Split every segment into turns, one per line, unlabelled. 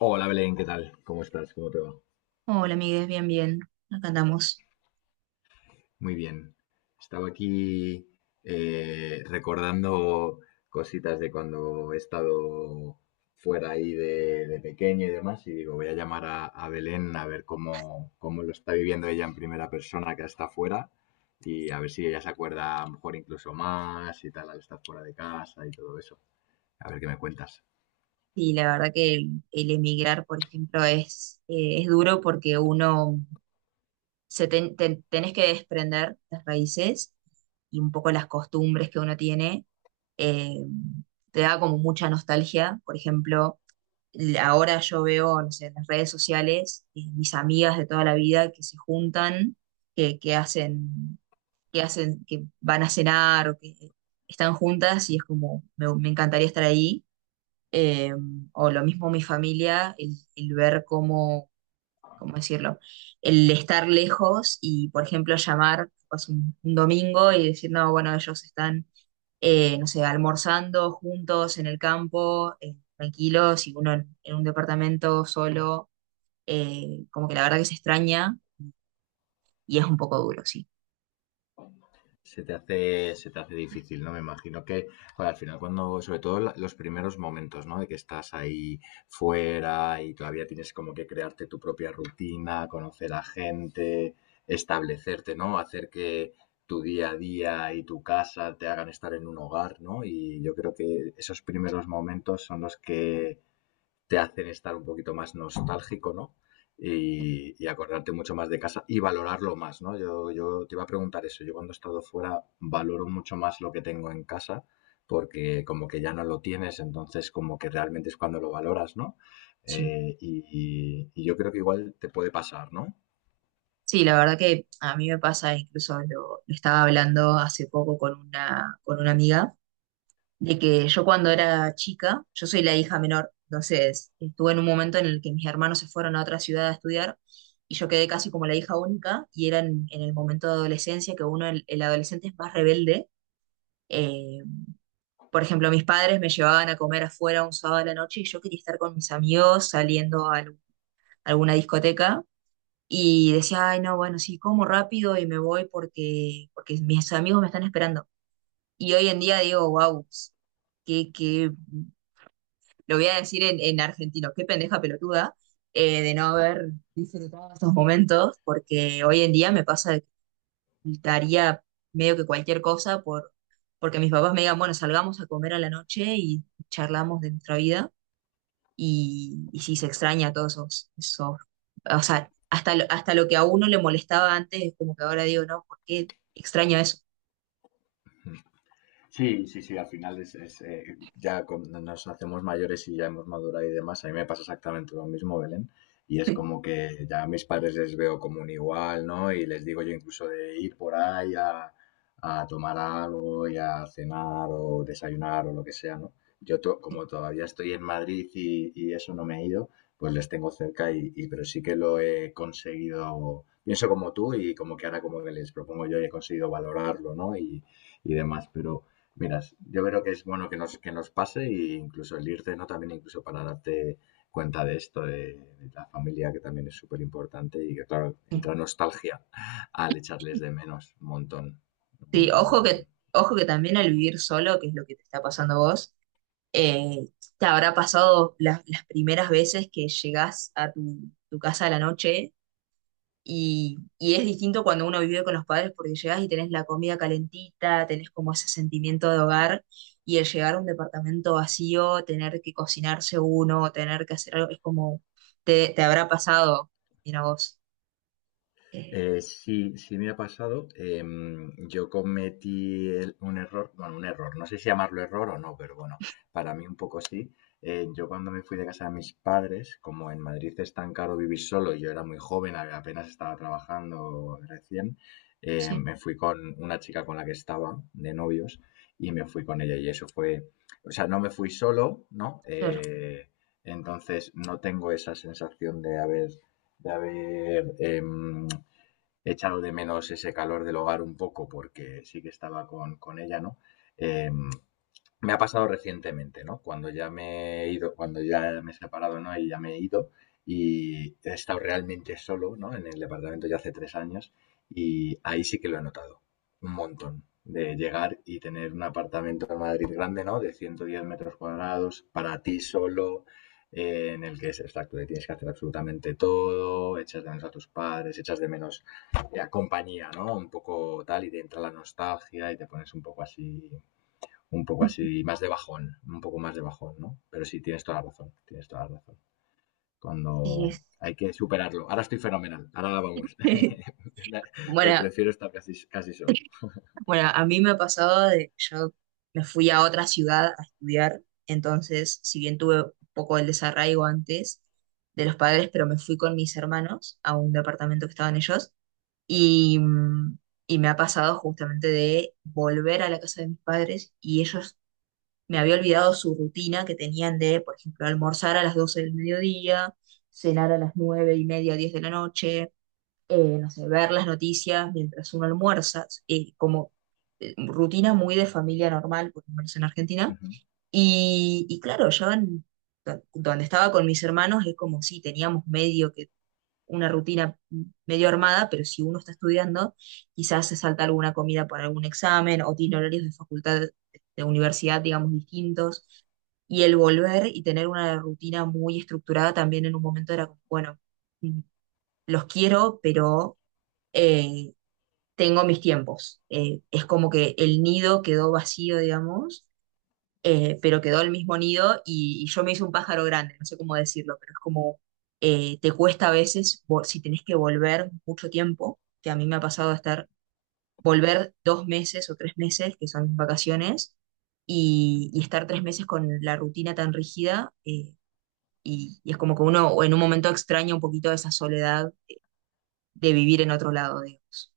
Hola Belén, ¿qué tal? ¿Cómo estás? ¿Cómo te va?
Hola, amigues, bien, bien. Acá andamos.
Muy bien. Estaba aquí, recordando cositas de cuando he estado fuera ahí de pequeño y demás, y digo, voy a llamar a Belén a ver cómo lo está viviendo ella en primera persona, que está fuera, y a ver si ella se acuerda a lo mejor incluso más y tal al estar fuera de casa y todo eso. A ver qué me cuentas.
Y la verdad que el emigrar, por ejemplo, es duro porque uno se tenés que desprender las raíces y un poco las costumbres que uno tiene. eh, Te da como mucha nostalgia. Por ejemplo, ahora yo veo, no sé, en las redes sociales, mis amigas de toda la vida que se juntan, que hacen, que hacen, que van a cenar o que están juntas y es como, me encantaría estar ahí eh, o lo mismo mi familia, el ver cómo, cómo decirlo, el estar lejos y, por ejemplo, llamar pues, un domingo y decir, no, bueno, ellos están, no sé, almorzando juntos en el campo, tranquilos, y uno en un departamento solo, como que la verdad que se extraña y es un poco duro, sí.
Se te hace difícil, ¿no? Me imagino que, joder, al final cuando, sobre todo los primeros momentos, ¿no? De que estás ahí fuera y todavía tienes como que crearte tu propia rutina, conocer a gente, establecerte, ¿no? Hacer que tu día a día y tu casa te hagan estar en un hogar, ¿no? Y yo creo que esos primeros momentos son los que te hacen estar un poquito más nostálgico, ¿no?
Sí.
Y acordarte mucho más de casa y valorarlo más, ¿no? Yo te iba a preguntar eso. Yo cuando he estado fuera valoro mucho más lo que tengo en casa, porque como que ya no lo tienes, entonces como que realmente es cuando lo valoras, ¿no?
Sí.
Y yo creo que igual te puede pasar, ¿no?
Sí, la verdad que a mí me pasa, incluso lo estaba hablando hace poco con con una amiga de que yo cuando era chica, yo soy la hija menor, entonces estuve en un momento en el que mis hermanos se fueron a otra ciudad a estudiar y yo quedé casi como la hija única y era en el momento de adolescencia que uno, el adolescente es más rebelde. eh, por ejemplo, mis padres me llevaban a comer afuera un sábado a la noche y yo quería estar con mis amigos saliendo a alguna discoteca. Y decía, ay, no, bueno, sí, como rápido y me voy porque, porque mis amigos me están esperando. Y hoy en día digo, wow, que lo voy a decir en argentino, qué pendeja pelotuda de no haber disfrutado estos momentos, porque hoy en día me pasa de que daría medio que cualquier cosa por, porque mis papás me digan, bueno, salgamos a comer a la noche y charlamos de nuestra vida, y sí se extraña todos esos, esos o sea, hasta lo que a uno le molestaba antes, es como que ahora digo, no, ¿por qué extraño eso?
Sí, sí, sí, al final es, ya cuando nos hacemos mayores y ya hemos madurado y demás, a mí me pasa exactamente lo mismo, Belén, y es como que ya a mis padres les veo como un igual, ¿no? Y les digo yo incluso de ir por ahí a tomar algo y a cenar o desayunar o lo que sea, ¿no? Como todavía estoy en Madrid y eso, no me he ido, pues les tengo cerca y pero sí que lo he conseguido, pienso como tú, y como que ahora como que les propongo yo y he conseguido valorarlo, ¿no? Y demás, pero... Miras, yo creo que es bueno que nos pase, e incluso el irte, ¿no? También incluso para darte cuenta de esto, de la familia, que también es súper importante y que, claro, entra nostalgia al echarles de menos un montón, un
Sí,
montón, un montón.
ojo que también al vivir solo, que es lo que te está pasando a vos. Eh, ¿Te habrá pasado las primeras veces que llegás a tu, tu casa a la noche? Y es distinto cuando uno vive con los padres porque llegás y tenés la comida calentita, tenés como ese sentimiento de hogar y el llegar a un departamento vacío, tener que cocinarse uno, tener que hacer algo, es como, te habrá pasado, mira vos. Eh,
Sí, sí, me ha pasado. Yo cometí un error, bueno, un error, no sé si llamarlo error o no, pero bueno, para mí un poco sí. Yo cuando me fui de casa de mis padres, como en Madrid es tan caro vivir solo y yo era muy joven, apenas estaba trabajando recién,
sí,
me fui con una chica con la que estaba de novios y me fui con ella y eso fue, o sea, no me fui solo, ¿no?
claro.
Entonces no tengo esa sensación de haber, de haber em, he echado de menos ese calor del hogar un poco, porque sí que estaba con ella, ¿no? Eh, Me ha pasado recientemente, ¿no? Cuando ya me he ido, cuando ya me he separado, ¿no? Y ya me he ido y he estado realmente solo, ¿no? En el departamento ya hace tres años, y ahí sí que lo he notado un montón. De llegar y tener un apartamento en Madrid grande, ¿no? De 110 metros cuadrados para ti solo, en el que es exacto, que tienes que hacer absolutamente todo, echas de menos a tus padres, echas de menos la compañía, ¿no? Un poco tal, y te entra la nostalgia y te pones un poco así, más de bajón, un poco más de bajón, ¿no? Pero sí, tienes toda la razón, tienes toda la razón.
Y
Cuando
es-
hay que superarlo. Ahora estoy fenomenal, ahora vamos.
bueno,
Prefiero estar casi, casi solo.
Bueno, a mí me ha pasado de yo me fui a otra ciudad a estudiar, entonces, si bien tuve un poco el desarraigo antes de los padres, pero me fui con mis hermanos a un departamento que estaban ellos y, mm, y me ha pasado justamente de volver a la casa de mis padres y ellos me había olvidado su rutina que tenían de, por ejemplo, almorzar a las 12 del mediodía, cenar a las 9 y media, 10 de la noche no sé, ver las noticias mientras uno almuerza, como rutina muy de familia normal, por lo menos en Argentina.
Ujú.
Y claro, donde estaba con mis hermanos es como si teníamos medio que una rutina medio armada, pero si uno está estudiando, quizás se salta alguna comida por algún examen o tiene horarios de facultad, de universidad, digamos, distintos. Y el volver y tener una rutina muy estructurada también en un momento era como, bueno, mm, los quiero, pero eh, tengo mis tiempos. Es como que el nido quedó vacío, digamos, pero quedó el mismo nido y yo me hice un pájaro grande, no sé cómo decirlo, pero es como te cuesta a veces, si tenés que volver mucho tiempo, que a mí me ha pasado de estar, volver dos meses o tres meses, que son mis vacaciones, y estar tres meses con la rutina tan rígida, y es como que uno en un momento extraña un poquito esa soledad de vivir en otro lado, digamos.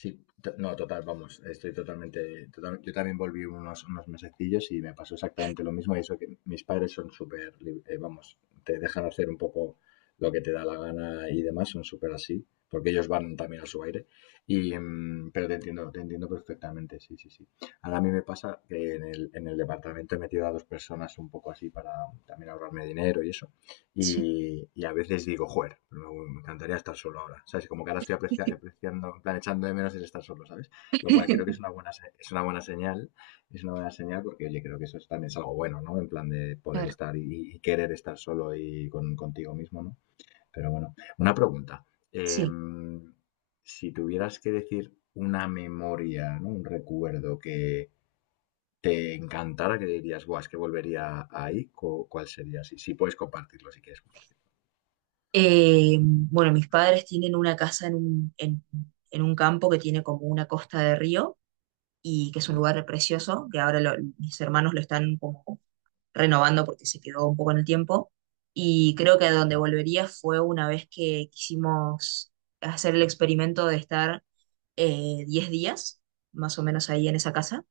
Sí, no, total, vamos, estoy totalmente, yo también volví unos mesecillos y me pasó exactamente lo mismo, y eso que mis padres son súper, vamos, te dejan hacer un poco lo que te da la gana y demás, son súper así, porque ellos van también a su aire, y pero te entiendo perfectamente, sí, sí, sí. Ahora a mí me pasa que en en el departamento he metido a dos personas un poco así, para también ahorrarme dinero y eso,
Sí.
y a veces digo, joder, me encantaría estar solo ahora, ¿sabes? Como que ahora estoy apreciando, en plan, echando de menos el estar solo, ¿sabes? Lo cual creo que es una es una buena señal, es una buena señal, porque, oye, creo que también es algo bueno, ¿no? En plan de poder
Claro,
estar y querer estar solo y contigo mismo, ¿no? Pero bueno, una pregunta.
sí.
em, si tuvieras que decir una memoria, ¿no? Un recuerdo que te encantara, que dirías, guau, es que volvería ahí, ¿cuál sería? Si, si puedes compartirlo, si quieres compartirlo.
Bueno, mis padres tienen una casa en un campo que tiene como una costa de río y que es un lugar precioso, que ahora mis hermanos lo están como renovando porque se quedó un poco en el tiempo. Y creo que a donde volvería fue una vez que quisimos hacer el experimento de estar 10 días, más o menos ahí en esa casa.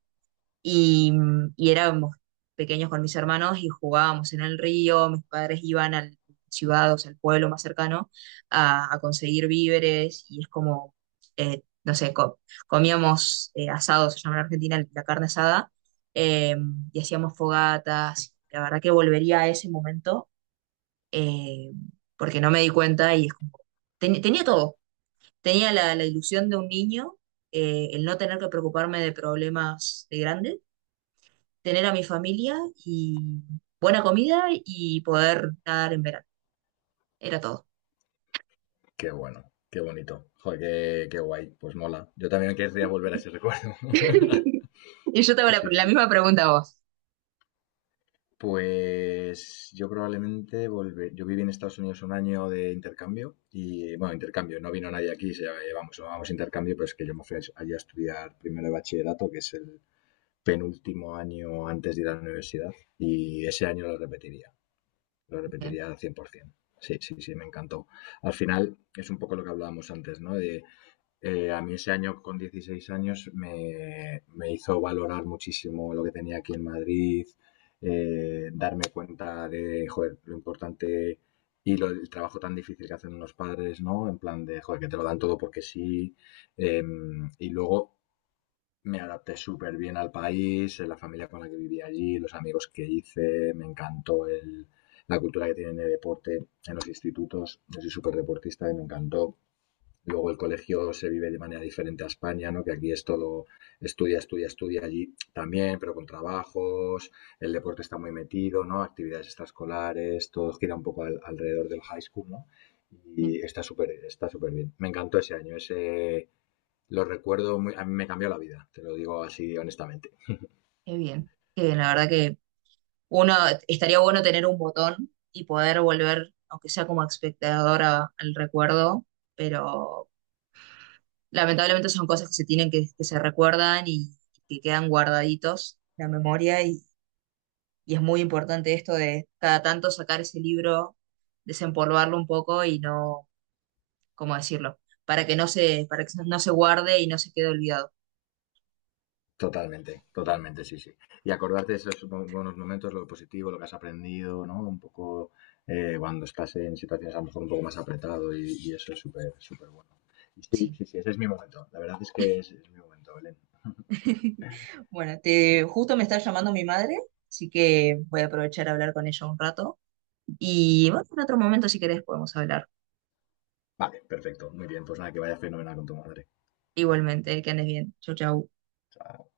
Y, y éramos pequeños con mis hermanos y jugábamos en el río, mis padres iban al ciudad, o sea, al pueblo más cercano, a conseguir víveres y es como, no sé, comíamos asados, se llama en Argentina la carne asada, eh, y hacíamos fogatas, la verdad que volvería a ese momento eh, porque no me di cuenta y es como, tenía todo, tenía la ilusión de un niño, el no tener que preocuparme de problemas de grandes, tener a mi familia y buena comida y poder nadar en verano. Era todo.
Qué bueno, qué bonito. Joder, qué guay, pues mola. Yo también querría volver a ese recuerdo.
Y yo te hago
Sí,
la
sí,
misma
súper.
pregunta a vos.
Pues yo probablemente volver. Yo viví en Estados Unidos un año de intercambio y, bueno, intercambio, no vino nadie aquí, vamos, llamamos intercambio, pero es que yo me fui allí a estudiar primero de bachillerato, que es el penúltimo año antes de ir a la universidad, y ese año lo
Bien,
repetiría al 100%. Sí, sí, sí, me encantó. Al final es un poco lo que hablábamos antes, ¿no? A mí ese año con 16 años me hizo valorar muchísimo lo que tenía aquí en Madrid, darme cuenta de, joder, lo importante y lo, el trabajo tan difícil que hacen los padres, ¿no? En plan de, joder, que te lo dan todo porque sí. Y luego me adapté súper bien al país, la familia con la que viví allí, los amigos que hice, me encantó la cultura que tienen de deporte en los institutos. Yo soy súper deportista y me encantó. Luego el colegio se vive de manera diferente a España, ¿no? Que aquí es todo estudia, estudia, estudia, allí también, pero con trabajos, el deporte está muy metido, ¿no? Actividades extraescolares, todo gira un poco alrededor del high school, ¿no?
bien,
Y está súper bien. Me encantó ese año, ese lo recuerdo, muy- a mí me cambió la vida, te lo digo así honestamente.
qué bien. Qué bien, la verdad que uno estaría bueno tener un botón y poder volver, aunque sea como espectador al recuerdo, pero lamentablemente son cosas que se tienen que se recuerdan y que quedan guardaditos en la memoria y es muy importante esto de cada tanto sacar ese libro, desempolvarlo un poco y no ¿cómo decirlo? Para que no se, para que no se guarde y no se quede olvidado.
Totalmente, totalmente, sí, sí. Y acordarte de esos buenos momentos, lo positivo, lo que has aprendido, ¿no? Un poco, cuando estás en situaciones a lo mejor un poco más apretado, y eso es súper, súper bueno. Y sí,
Sí.
sí, sí, ese es mi momento. La verdad es que es mi momento, Belén.
Bueno, te, justo me está llamando mi madre, así que voy a aprovechar a hablar con ella un rato. Y bueno, en otro momento, si querés, podemos hablar.
Vale, perfecto, muy bien. Pues nada, que vaya fenomenal con tu madre.
Igualmente, que andes bien. Chau, chau.
O sea,